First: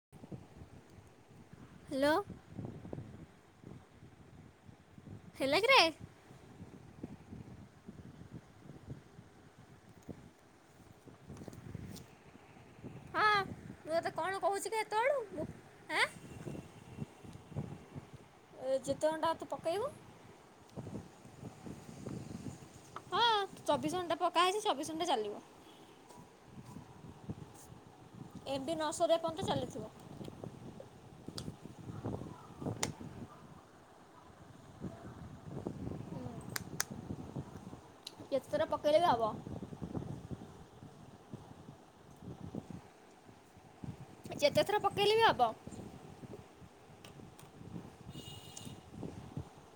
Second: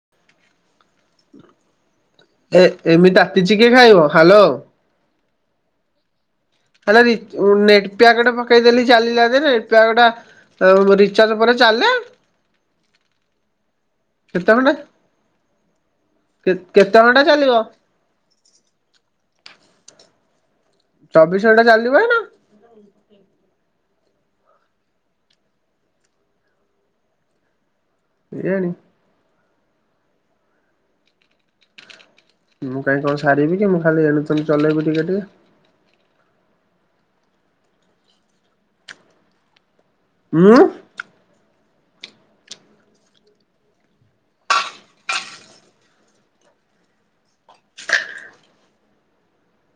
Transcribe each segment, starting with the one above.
[inaudible] Hello ଏ ଏମିତିତିଚିକେ ଖାଇବ ହାଲୋ ହେଲାକିରେ? ହେଲା ନଟ ପିଗଟା ପକେଇଦେଲି ଚାଲିଲା ଯେ ନେଟ ପିଆକ୍ଟା ରିଚାର୍ଜ ପରେ ଚାଲେ ହଁ ମୁଁ ତତେ କ'ଣ କେତେ କହୁଛି କି ଏତେବେଳୁ ମୁଁ ଘିନଣ୍ଟା କେତେ ଘଣ୍ଟା ଚାଲିବ? ଏ ଯେତେ ଘଣ୍ଟ ତ ପକେଇବୁ ଚବିଶ ଘଣ୍ଟା ଚାଲିବାଇ ନା। ଟା ପକା ହେଇଛି ସବି ସୁେ ଚାଲିବ। କେଜାଣି ଏମ୍ବି ନ ସରି ବା ପର୍ଯ୍ୟନ୍ତ ଚାଲିଥିବ ମୁଁ କାଇହିଁ କଣ ସାରିବି କି ମୁଁ ଖାଲି ଏଣୁ ତଣୁ ଚଲେଇବି ଟିକେ ଟିକେ କେତେ ଥର ପକେଇଲେ ବି ହେବ। ମୁଁ ଯେତେଥର ପକେଇଲେ ବି ହବ।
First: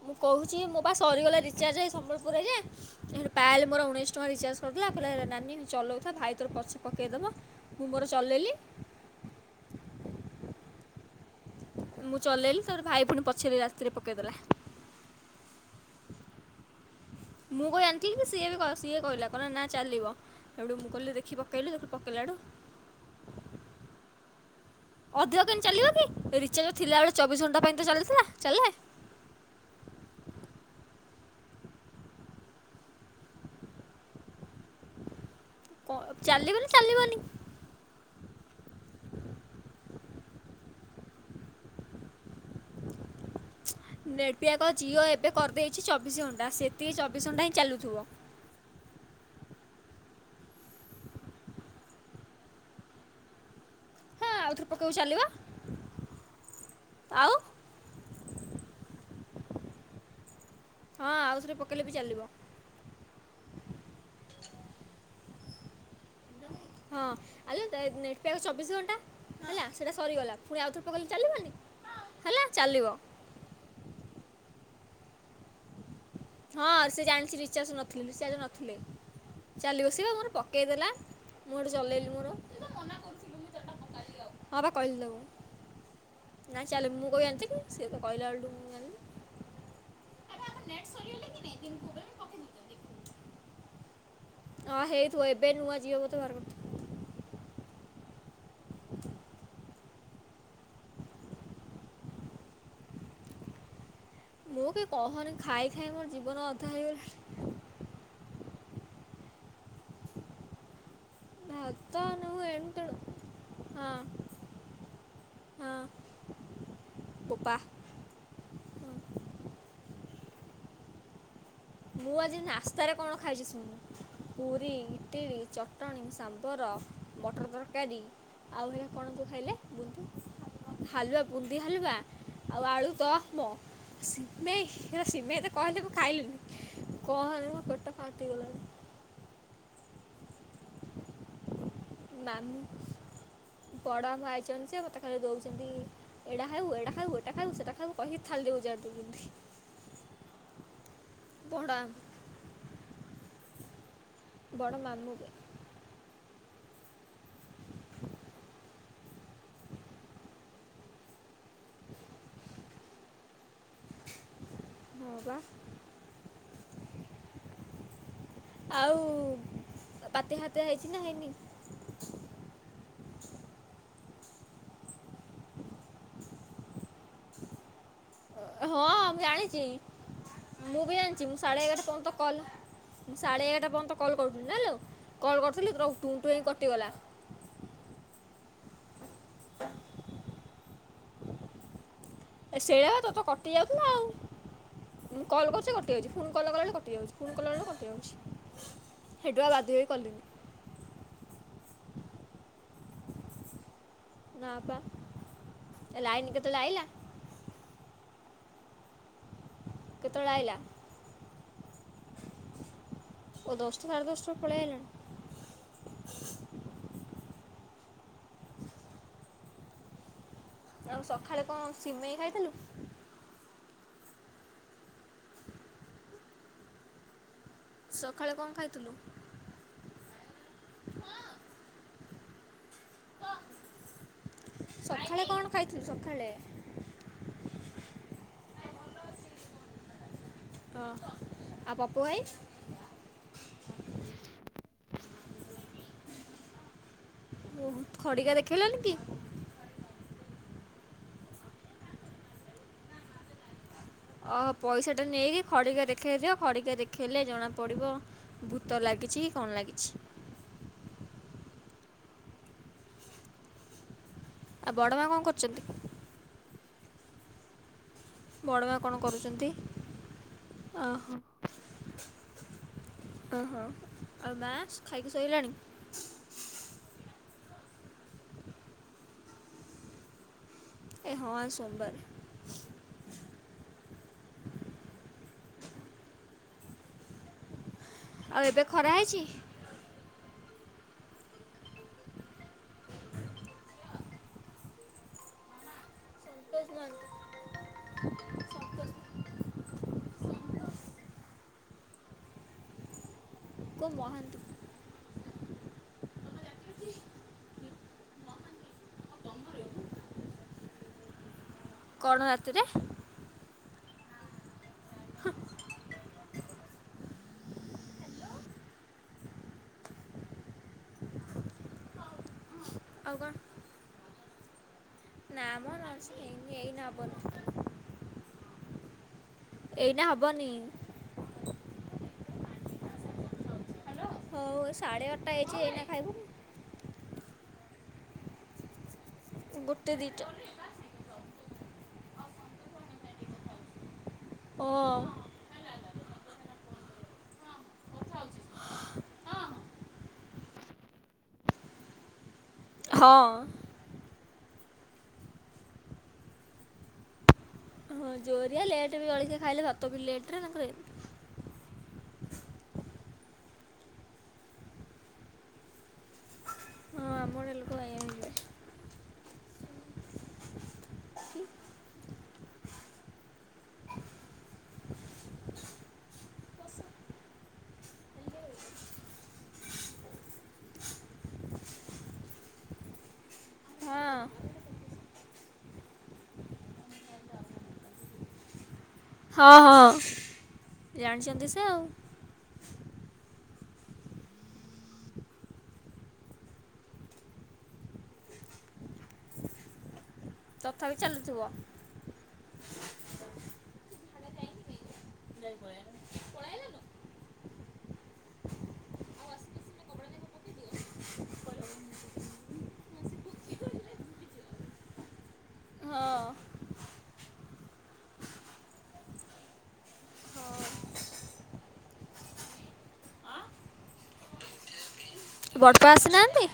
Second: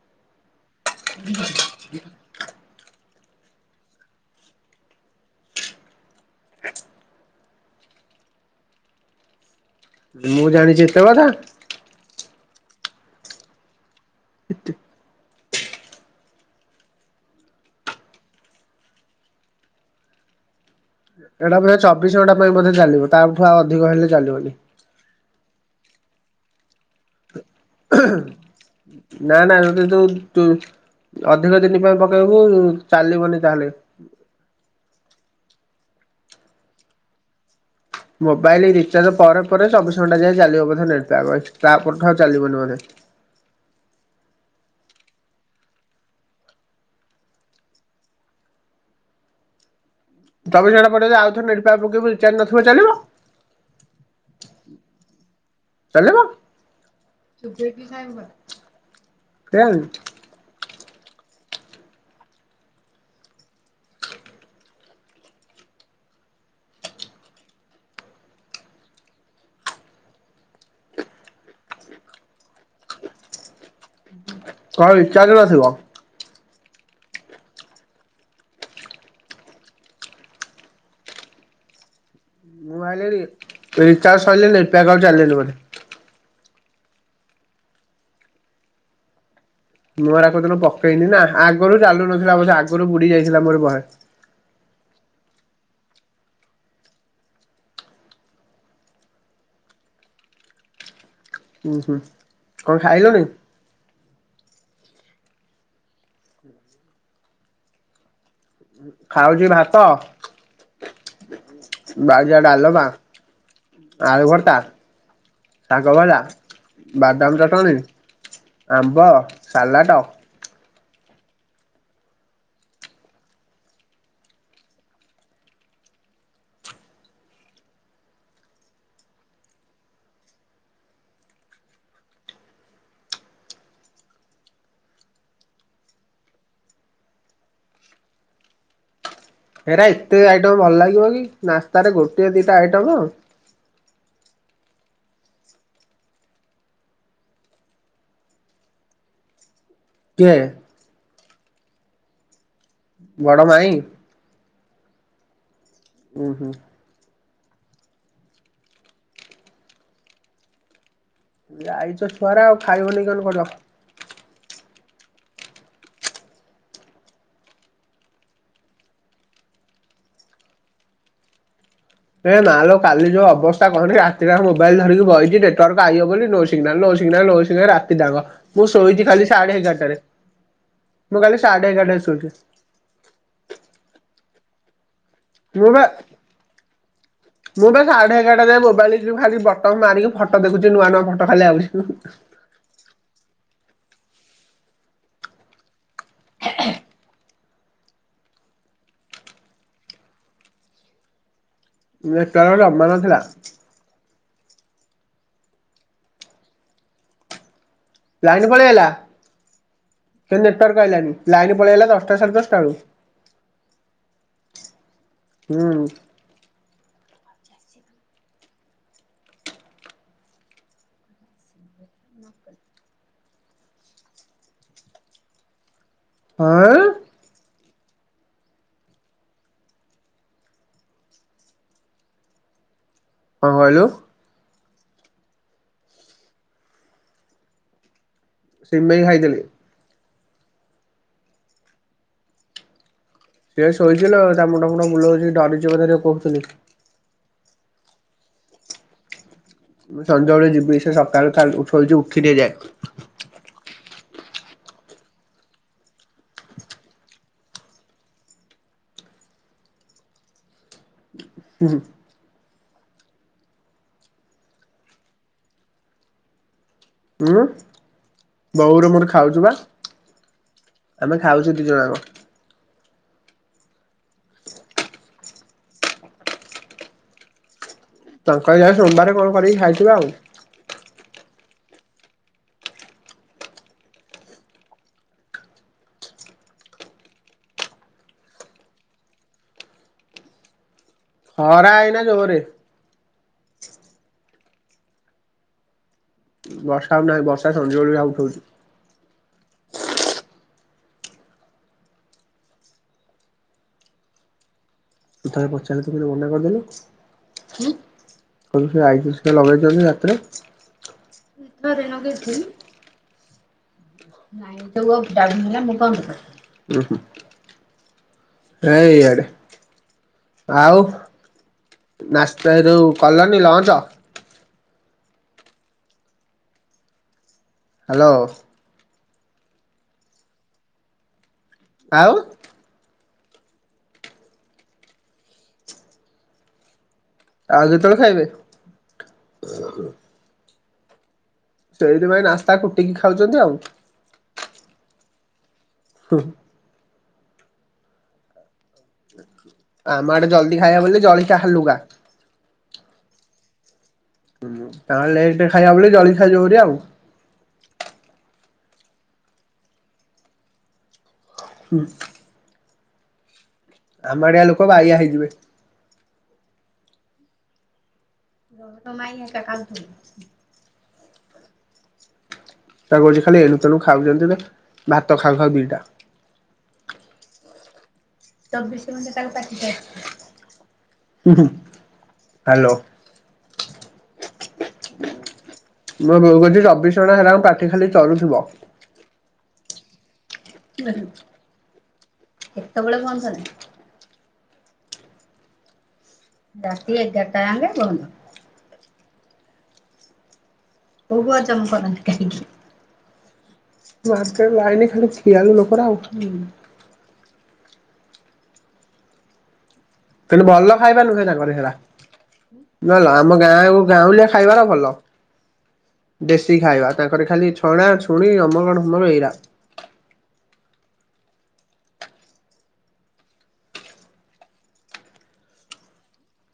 ମୁଁ କହୁଛି ମୋ ବା ସରିଗଲା ରିଚାର୍ଜ ଏ ସମ୍ବଲପୁରରେ ଯେ ପାଇଲେ ମୋର ଉଣେଇଶି ଟଙ୍କା ରିଚାର୍ଜ କରଦେଲା ଲା ହେଲା ନାନୀ ଚଲଉଥା ଭାଇ ତୋର ପଛେ ପକେଇଦବ ମୁଁ ମର ଚଲେଇଲି। ହ ମୁଁ ଜାଣିଛି ଏତେ କଥା ମୁଁ ଚଲେଇଲି ତୋର ଭାଇ ପୁଣି ପଛାରିଲି ରାତିରେ ପକାଇଦେଲା ମୁଁ କହି ଆଣିଥିଲି ସିଏ ବି ସିଏ କହିଲା କହିଲ ନା ଚାଲିବ ଏଠୁ ମୁ ଏଇଟା ବ ଚବିଶ ଘଣ୍ଟା ପାଇଁ ମଧ୍ୟ ଚାଲିବ ତାଠୁ ଆ ଅଧିକ ହେଲେ ଚାଲିବନି। ଅଧିକ କେମ ଚାଲିବ କି ରିଚାର୍ଜ ଥିଲା ବଳେ ଚବିଶ ଘଣ୍ଟା ପାଇଁ ତ ଉହୁଁ ଚାଲିଥିଲା ଚାଲେ ନା ନା ସେଟେ ତ ତୁ ଅଧିକ ଦିନ ପାଇଁ ପକେଇବୁ ଚାଲିବନି ତାହେଲେ କ ଚାଲିବନା ଚାଲିବନି? ମୋବାଇଲ ରିଚାର୍ଜ ପରେ ଚବିଶ ଘଣ୍ଟା ଯାଇଏ ଚାଲିବ ବଧେ ତାପଠ ଆଉ ଚାଲିବନ ବୋଧେ ନେଟଫ୍୍ୟାକ୍ ଜିଓ ଏବେ କରିଦେଇଛି ଚବିଶ ଘଣ୍ଟା ସେତିକି ଚବିଶ ଘଣ୍ଟା ହିଁ ଚାଲୁଥିବ। ତମ ଜଣା ପଡିବ ଯେ ଆଉ ଥର ନି ପକେଇବୁ ରଚାର ନଥିବ ଚାଲିବ ହଁ ଆଉଥରେ ପକେଇବୁ ଚାଲିବ ଚାଲେ ବା ଆଉ ସୁ କେଇଆଣି ହଁ ଆଉଥରେ ପକେଇଲେ ବି ଚାଲିବ। [inaudible] ହଁ ଆ ଚବିଶ ଘଣ୍ଟା ହେଲା ସେଟା ସରିଗଲା ପୁଣି ଆଉଥରେ ପକେଇି ଚାଲିବନି ହେଲା ଚାଲିବ। କଣ ରିଚାର୍ଜ ଆସିବ ହଁ ସେ ଜାଣିଛି ନିିଚା ଶୁ ନଥିଲେ ନିଚାସ ନଥିଲେ। ଚାଲି ବସି ବା ମୋର ପକେଇ ଦେେଲା ମୁଁ ଏଠି ଚଲେଇଲି ମୋର ମୁଁ ଭାଇିଲଣି ରିଚାର୍ଜ ସଇଲେ ନେଟିପ୍ଯାକ୍ ଚାଲେନି ବୋଲି। ନା ଚାଲ ମୁଁ କହ ଏତି ସେିଏ ତ କହିଲା ବେଳୁ ମୁଁ ଜାଣିଲି। ମୁୂ ଏରା ଆରେ କଦିନ ଆମ ନେଟ୍ ପକେଇନି ନା ସରିଗଲା କି ନାଇଁ ଆଗରୁ ଦିନକୁ ଚାଲୁ ବେଳେ ନଥିଲା ପକେଇ ବବ ଆଗରୁ ବୁଡି ଯାଇଥିଲା ମୋର ବହେ ଅଁ ହେଇ ଥିବ ଏବେ ନୁଆ ଜିଓ ବୋଧେ ବାହାର କରିଥିବ [inaudible] ହୁଁ ହୁଁ କଣ ଖାଇଲଣି? ମୁଁ କି କହନି ଖାଇ ଖାଇ ମୋର ଜୀବନ ଅଧା ହେଇଗଲା। ଖାଉଛି ଭାତ। ଭାତ ନୁ ବାରିଆ ଏଣୁ ଡାଲମା ବା ତେଣୁ ହଁ ଆଳୁ ଭର୍ତା ହଁ ଶାଗ ଭଜା ବାଦାମ ବୋପା ଚଟଣୀ। ଆମ୍ବ ସଲାଟ। ମୁଁ ଆଜି ନାସ୍ତାରେ କଣ ଖାଇଛି ଶୁଣୁ। ପୁରୀ ଇଟିଲ ଚଟଣି ସାମ୍ବର ମଟର ତରକାରୀ। ଆଉ ହେରା କଣ ତ ଖାଇଲେ ବୁନଦି ହାଲୁଆ ବୁନ୍ଦୀ ହାଲୁଆ। ଆଉ ଆଳୁ ଦମ ସିମେଇ ହେରା ସିମେଇ ଯେତେବେଳେ କହିଲେ ମୁଁ ଖାଇଲିନି। କହନି ମୋ ପେଟ ଫଟିିଗଲାଣି। ହେରା ଏତେ ଆଇଟମ୍ ଭଲ ଲାଗିବ କି ନାସ୍ତାରେ ଗୋଟିଏ ଦିଇଟା ମାମୁଁ ଆଇଟମ୍। ବଡ଼ ମାମୁଁ ଆଇଛନ୍ତି ଯେ ମୋତେ ଖାଲି ଦଉଛନ୍ତି ଏଇଟା ଖାଇବୁ ଏଇଟା ଖାଇବୁ ଏଟା ଖାଇବୁ ସେଟା ଖାଇବୁ କହିକି ଥାଳି ରେ ଓଯାଡ଼ି। ତୁ ଏ। ବଡ଼ ଆମୁଁ। ବଡ଼ ମାଇଁ। ବଡ଼ ମାମୁଁ ବେ। ଉଁ ହୁଁ। ଯାଇଛ ଛୁଆରା ଆଉ ଖାଇବନି କେଁତି କହୁଚ। ହଁ ବା। ଆଉ ବାତ୍ୟା ଫାତିଆ ହେଇଛି ନା ହେଇନି। ହେ ମା ଲୋ କାଲି ଯୋଉ ଅବସ୍ଥା କହନି ରାତି ଯାକ ମୋବାଇଲ ଧରିକି ବଇଛି ନେଟୱାର୍କ ଆଇବ ବୋଲି no signal no no signal no signal ରାତି ଜାଙ୍କ ମୁଁ ହଁ ଶୋଇଛି ମୁଁ କାଲି ସାଢେ ଜାଣିଛି ଏଗାରଟାରେ। ମୁଁ ବି ଜଣିଛି କାଲି ମୁଁ ସାଢେ ଏଗାରଟା ଏଗାରଟାରେ ପର୍ଯ୍ୟନ୍ତ ଶୋଇଛି କଲ୍ ମୁଁ ସାଢେ ଏଗାରଟା ପର୍ଯ୍ୟନ୍ତ କଲ୍ କରୁଥିଲି ଜାଣିଲୁ। ମୁଁ ବା ମୁଁ ବା ସାଢେ ଏଗାରଟା ଯାଏଁ ମୋ ଖାଲି ବଟମ ମାରିକି ଫଟୋ ଦେଖୁଛି ନୂଆ ନୂଆ ଫଟୋ ଖାଲି ଆଉଛି। ଏ ସେୟା ତୋର ତ କଟି ଯାଉଥିଲା ଆଉ ମୁଁ କଲ କରୁଛି କ ଟେରି ଫୋନ ରୁ କଲ କଲା ବେଳକୁ କଟିଯାଉଛି ଫୁ କଲା ବେଳକୁ କଟିଯାଉଛି ହେଟୁ ଆଉ ବାଧ୍ୟ ହେଇ କଲିନି। ନେଟୱାର୍କ ଜମା ନଥିଲା। ନା ପା ଏ ଲାଇନି କେତେବେଳେ ଆଇଲା। ଲାଇନ ପଳେଇଆଇଲା। କେତେବେଳେ ସେ ଆଇଲା ନେଟୱାର୍କ ପାଇିଲାନି ଲାଇନ ପଳେଇଆଇଲା ଦଶଟା ସାଡେ ଦଶଟା ବେଳୁ। ଓ ଦଶଟା ସାଡେଦଶଟା ରୁ ପଳେଇ ଆଇଲାଣି। ହୁଁ ଆଉ ସଖାଳେ କଣ ସିମେଇ ଖାଇଥିଲୁ। ହଁ। ସଖାଳେ କଣ ଖାଇଥିଲୁ। କଁ କହିଲୁ। ସଖାଳେ କଣ ଖାଇଥିଲୁ ସଖାଳେ। ସିମେଇ ଖାଇଥିଲି। ଅ ହ ଆଉ ପପୁ ଭାଇ। ସିଏ ଶୋଇଛି ଲୋ ତା ମୁଣ୍ଡ ଫୁଣ୍ଡ ବୁଲଉଛି ଡରିଛି କଥା ଯୋଉ କହୁଥିଲି। ଓ ହୋ ଖଡିକା ଦେଖେଇଲ ନି କି। ମୁଁ ସଞ୍ଜ ବେଳେ ଯିବି ସେ ସକାଳୁ ଠାରୁ ଶୋଇଛି ଉଠିନି ଏ ଯାଏଁ। ଅ ହ ପଇସା ଟା ନେଇକି ଖଡିକା ଦେଖେଇ ଦିଅ ଖଡ଼ିକା ଦେଖେଇଲେ ଜଣା ପଡିବ ଭୂତ ଲାଗ ଗିଛି କି କଣ ଲାଗିଛି। ହୁଁ ହୁଁ। ଆଉ ବଡ ମା କଣ କରୁଛନ୍ତି। ଉଁ। ବଡ଼ ମା ବୋଉ ର କଣ ମୋର ଖାଉଛୁ କରୁଛନ୍ତି ବା ଓହୋ ଆମେ ଖାଉଛୁ ଦି ଜଣ ଯାକ। ଓହୋ ଆଉ ମା ଖାଇକି ଶୋଇଲାଣି। ତାଙ୍କର ଜା ସୋମବାର କଣ କରିକି ଖାଇଥିବ ଆଉ। ଏ ହଁ ଆଜି ସୋମବାରେ। ଆଉ ଏବେ ଖରା ହେଇଛି। ହରା ଏ ଇ ନା ଜୋରେ। ସନ୍ତୋଷ ବର୍ଷା ଆଉ ମହାନ୍ତି ନାହିଁ ବର୍ଷା ସଂଜବେଲିଆ ଉଠଉଛି। କୋଉ ମହାନ୍ତି। ତା ପ ଚାଲେ ତୁ ମନା କରିଦେଲୁ। ଉଁ? କ ଆଇ ସେ ଲଗେଇ ଜ ଯାତ୍ରା। କଣ ରାତିରେ? ନାଇଁ ତ [unintelligible] ଏ ଏଇଆଡେ ଆଉ ନାସ୍ ତ ଯୋଉ କଲନି ଲଞ୍ଚ? ନାମ ଲଞ୍ଚ ହେଇନି ଏଇନା ହବନି। ହ୍ୟାଲୋ। ଏଇନା ହବନି। ଆଉ? ହଉ ସାଢ଼େ ଆଠଟା ହେଇଚି ଏଇନା ଖାଇବୁ? ଆଉ କେତେବେଳେ ଖାଇବେ? ଗୋଟେ ଦିଟା। ସେଇଥିପାଇଁ ନାସ୍ତା କୁଟିକି ଖାଉଛନ୍ତି ଆଉ। ଓ। [unintelligible] ଆମ ଆଡେ ଜଲ୍ଦି ଖାଇବା ବୋଲି ଜଳଖିଆ ହାଲୁଗା। ହଁ। ହୁଁ। ତାେଲେଟେ ଖାଇବା ବୋଲି ଜଳି ଖାଇ ଜଉରି ଆଉ। ହଁ ଜୋରିଆ ଲେଟ୍ ବି ଜଳଖିଆ ଖାଇଲେ ଭାତ ବି ଲେଟ ରେ ତାଙ୍କର ହୁଁ। ଆମ ଆଡିଆ ଲୋକ ଵାଇଆ ହେଇଯିବେ। ହଁ ଆମଡ଼େ ଲୋକ ବାଇଆହେଇ [unintelligible] କି? ତା କରଛି ଖାଲି ଏଣୁ ତେଣୁ ଖାଉଛନ୍ତି ତ ଭାତ ଖାଉ ଖାଉ ଦିଟା। ଚବିଶ ଘଣ୍ଟା ତାଙ୍କ ପାଟି ଚାଲି ହ୍ୟାଲୋ। ହଁ ମ ବୋଉ କହୁଛି ଚବିଶ ଘଣ୍ଟା ହେରା ପାଟି ଖାଲି ଚରୁଥିବ। ହଁ ହ ଜାଣିଛନ୍ତି ସେ ଆଉ। ସବୁବେଳେ [unintelligible] ରାତି ଏଗାର ଟା ହେଲେ ବନ୍ଦ। ତଥାପି [unintelligible] ଚାଲୁଥିବ। ମାର୍କେଟ ଲାଇନ ଖାଲି ଖିଆଲୁ ଲୋକରା ତେଣୁ ଭଲ ଖାଇବା ନୁହେଁ [unintelligible] ନ ହେଲା ଆମ ଗାଁକୁ- ଗାଉଁଲିଆ ଖାଇବାର ଭଲ। ହଁ। ଦେଶୀ ଖାଇବା ତାଙ୍କରେ ଖାଲି ଛୁ ଛଣା ଛୁଣି ଅମକ ଢ଼ମକ ଏଇୟା। ବଡ଼ପା ଆସିନାହାନ୍ତି?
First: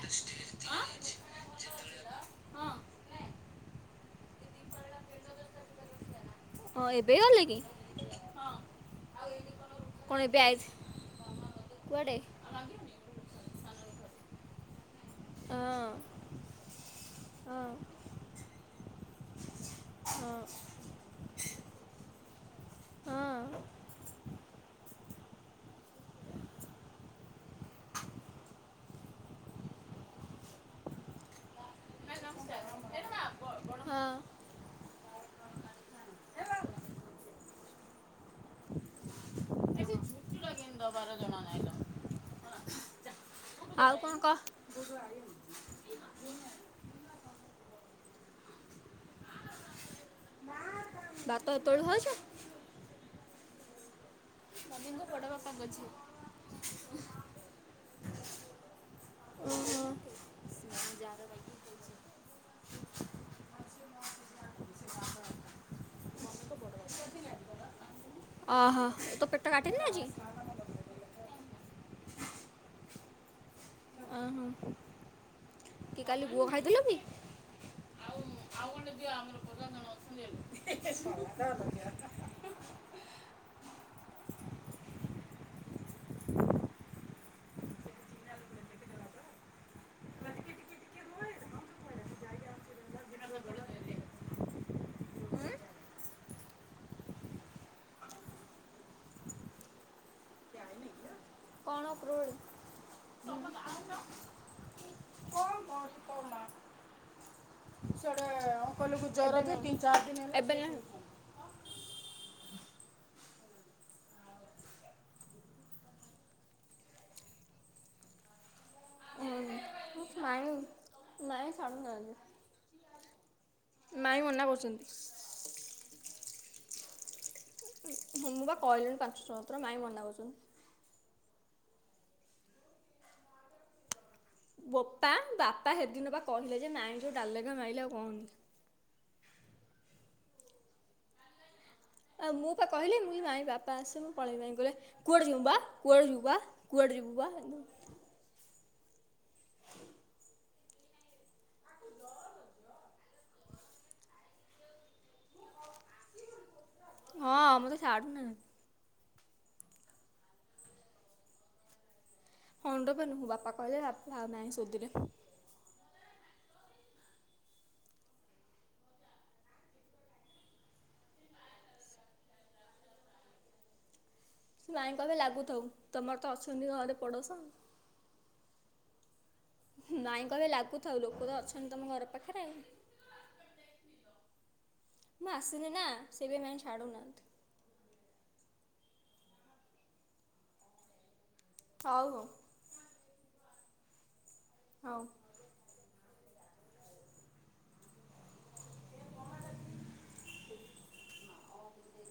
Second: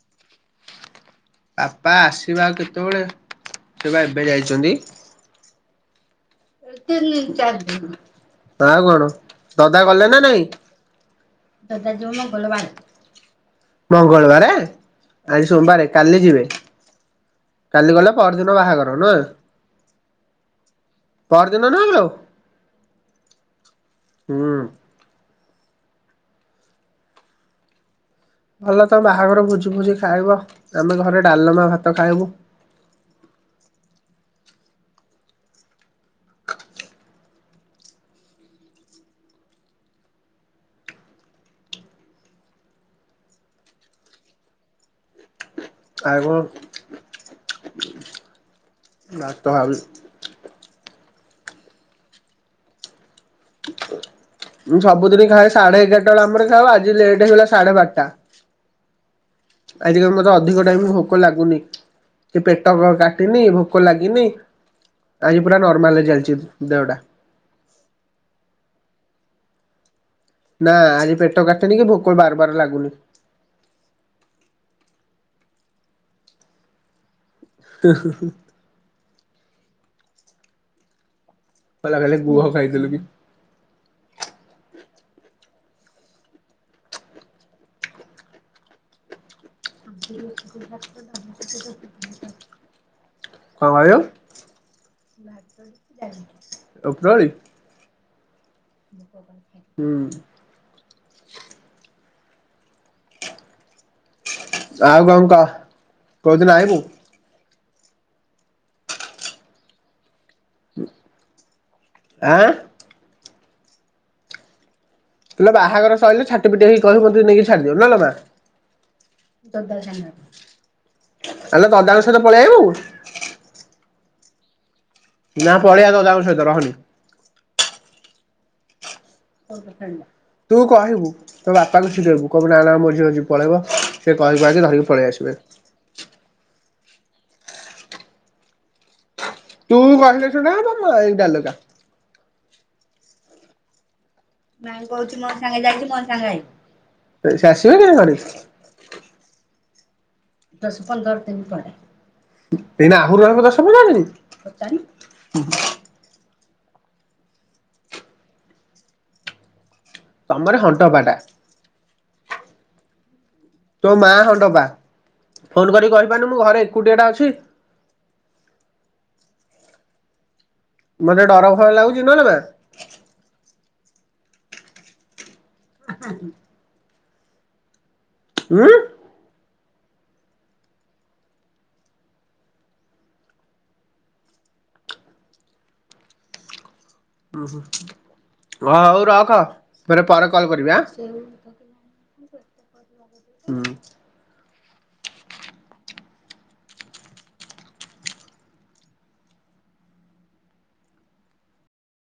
ଆପା ଆସିବା ଆଉ କେତେବେଳେ ସେ ବା ଏବେ ଯାଇଛନ୍ତି। ହଁ ଏତେ ଏବେ ଲି ଗଲେ ଚାର୍ କି? ଦିନ ଆ କଣ ଦଦା ଗଲେ ନା କଣ ଏବେ ନାଇଁ। ଆଇ ଦଦା କୁଆଡ଼େ? ଯୋଉଦିନ ଗଲେ ବାର ମଙ୍ଗଳବାରେ। ଆଜି ହଁ ସୋମବାରେ କାଲି ଯିବେ ହଁ କାଲି ଗଲେ ପରଦିନ ବାହାଘର ନୁହ? ହଁ। ପହର ଦିନ ନା ଲୋ? ହଁ। ହୁଁ। ଭଲ ତମ ବାହାଘର ଭୋଜି ଭୋଜି ଖାଇବ ଆମେ ଘରେ ଡାଲମା ଭାତ ତ ଖାଇବୁ। [unintelligible] ଆଉ କଣ କହ ଆଉ କଣ ଭାତ ବାଟ ତଳ ଭଛ ଆ ମୁଁ ସବୁଦିନ ଖାଏ ସାଢେ ଏଗାରଟା ବେଳ ଆମ ଖାାଉ ଆଜି ଲେଟ ହେଇଗଲା ସାଢେ ବାରଟା ଓହୋ ଆଜ କାଲି ମତେ ଅଧିକ ଟାଇମ ଭୋକ ଲାଗୁନି ସେ ପେଟ କାଟିନି ଭୋକ ଲାଗିନି ଆଜି ପୁରା ନର୍ମାଲ ଚାଲିଛି ଦଉଡ଼ା ଓହୋ ତ ପେଟଟା କାଟନି ଆଜି ନା ଆଜି ପେଟ କାଟନି କି ଭୋକଳ ବାରବାର ଲାଗୁନି ଓହୋ କି କାଲି ଗୁଅ ଖାଇଥିଲ ବି ଆଉ ଆଉ କଣେ ଦଅ ଆମର ପଚାର ଜଣ ଅଛନ୍ତି କଲା ଖାଲି ଗୁହ ଖାଇଥିଲୁ କି କଣ ଆଉ ଅଗରଳଳି ହୁଁ ଅଖୋଡ଼୍ ଆଉ କଁ କା କୋଉଦିନ ଆଇିବୁ କ ଗ ତତିନ ଚାର ଦିନବେ ଆଁ ହେ ବାହାଘର ସରିଲ ଛାଟି ପିଟି ହେଇ କହିବ ମ ତୁ ନେଇକି ଛାଡିଦିବୁ ନ ମା ମାଇଁ ମାଇଁ ହେଲେ ତଦାଳ ଛାଡୁନାହାନ୍ତି। ସହିତ ପଳେଇ ଆବ ମାଇଁ ମନା ବଛନ୍ତି ନା ପଢଆ ତ ଯାଉଛ ତ ରହନି ଁ ବା କହିଲୁନୁ ପା ତୁ କହିବୁ ତୋ ବାପାଙ୍କୁ ଡେଇବୁ କବ ନା ନା ମଝି ମଝି ପଳେଇବ ସେ କହି କୁହାକି ଧରିକି ପଳେଇ ବପା ଆସିବେ ବାପା ସେଦିନ ବା କହିଲଥିଲେ ଯେ ନାଇଁ ଯୋଉ ଡାଗ ମାରିଲ ଆଉ କହନ ତୁ କହିଲେ ଶୁଟ ଏଇାଲୁକା ଆଉ ମୁଁ ବା କହିଲି ମୁଇ ମାଇ ବାପା ଆସିବୁ ଭାଇ କହୁଛି ମୋ ସାଙ୍ଗେ ଯାଇଛି ମୋ ଯିବୁ ବା କୁଆଡ଼େ ଯିବୁ ବା ସାଙ୍ଗେ ଆସିବ ଦଶ ପନ୍ଦର ଦିନ ପ ଏନା ଆହୁରୁ କଥା ସବୁ ଜାଣନି ହଁ ମୁଁ ତ ଛଡୁନ ତମର ହଣ୍ଟବାଟା ହଣ ଦ ମୋନୁ ବାପା କହିଲେ ତୋ ମା ବାପା ମାଇଁ ହନ୍ଦପା ଶୋଧିଲେ। ଫୋନ୍ କରି କହ ମୁ ଘରେ ଏକୁଟିଆ ଟା ଅଛି ମତେ ଡର ଭୟ ଲାଗୁଛି ନହେଲେ ବା ସେ ମାଇ କ ଏବେ ଲାଗୁଥଉ ତମର ତ ଅଛନ୍ତି ଘରେ ପଡୋଶ ହଁ ନାଇଁ କହିବେ ଲାଗୁଥାଉ ଲୋକ ତ ଅଛନ୍ତି ତମ ଘର ପାଖରେ ମୁଁ ଆସିଲି ନା ସେବେ ମ ଛାଡୁନା ଉ ହୁଁ ହ ହଉ ରଖ ରେ ପରେ କଲ କରିବି ଆ ହଉ ହଉ ହୁଁ ହଉ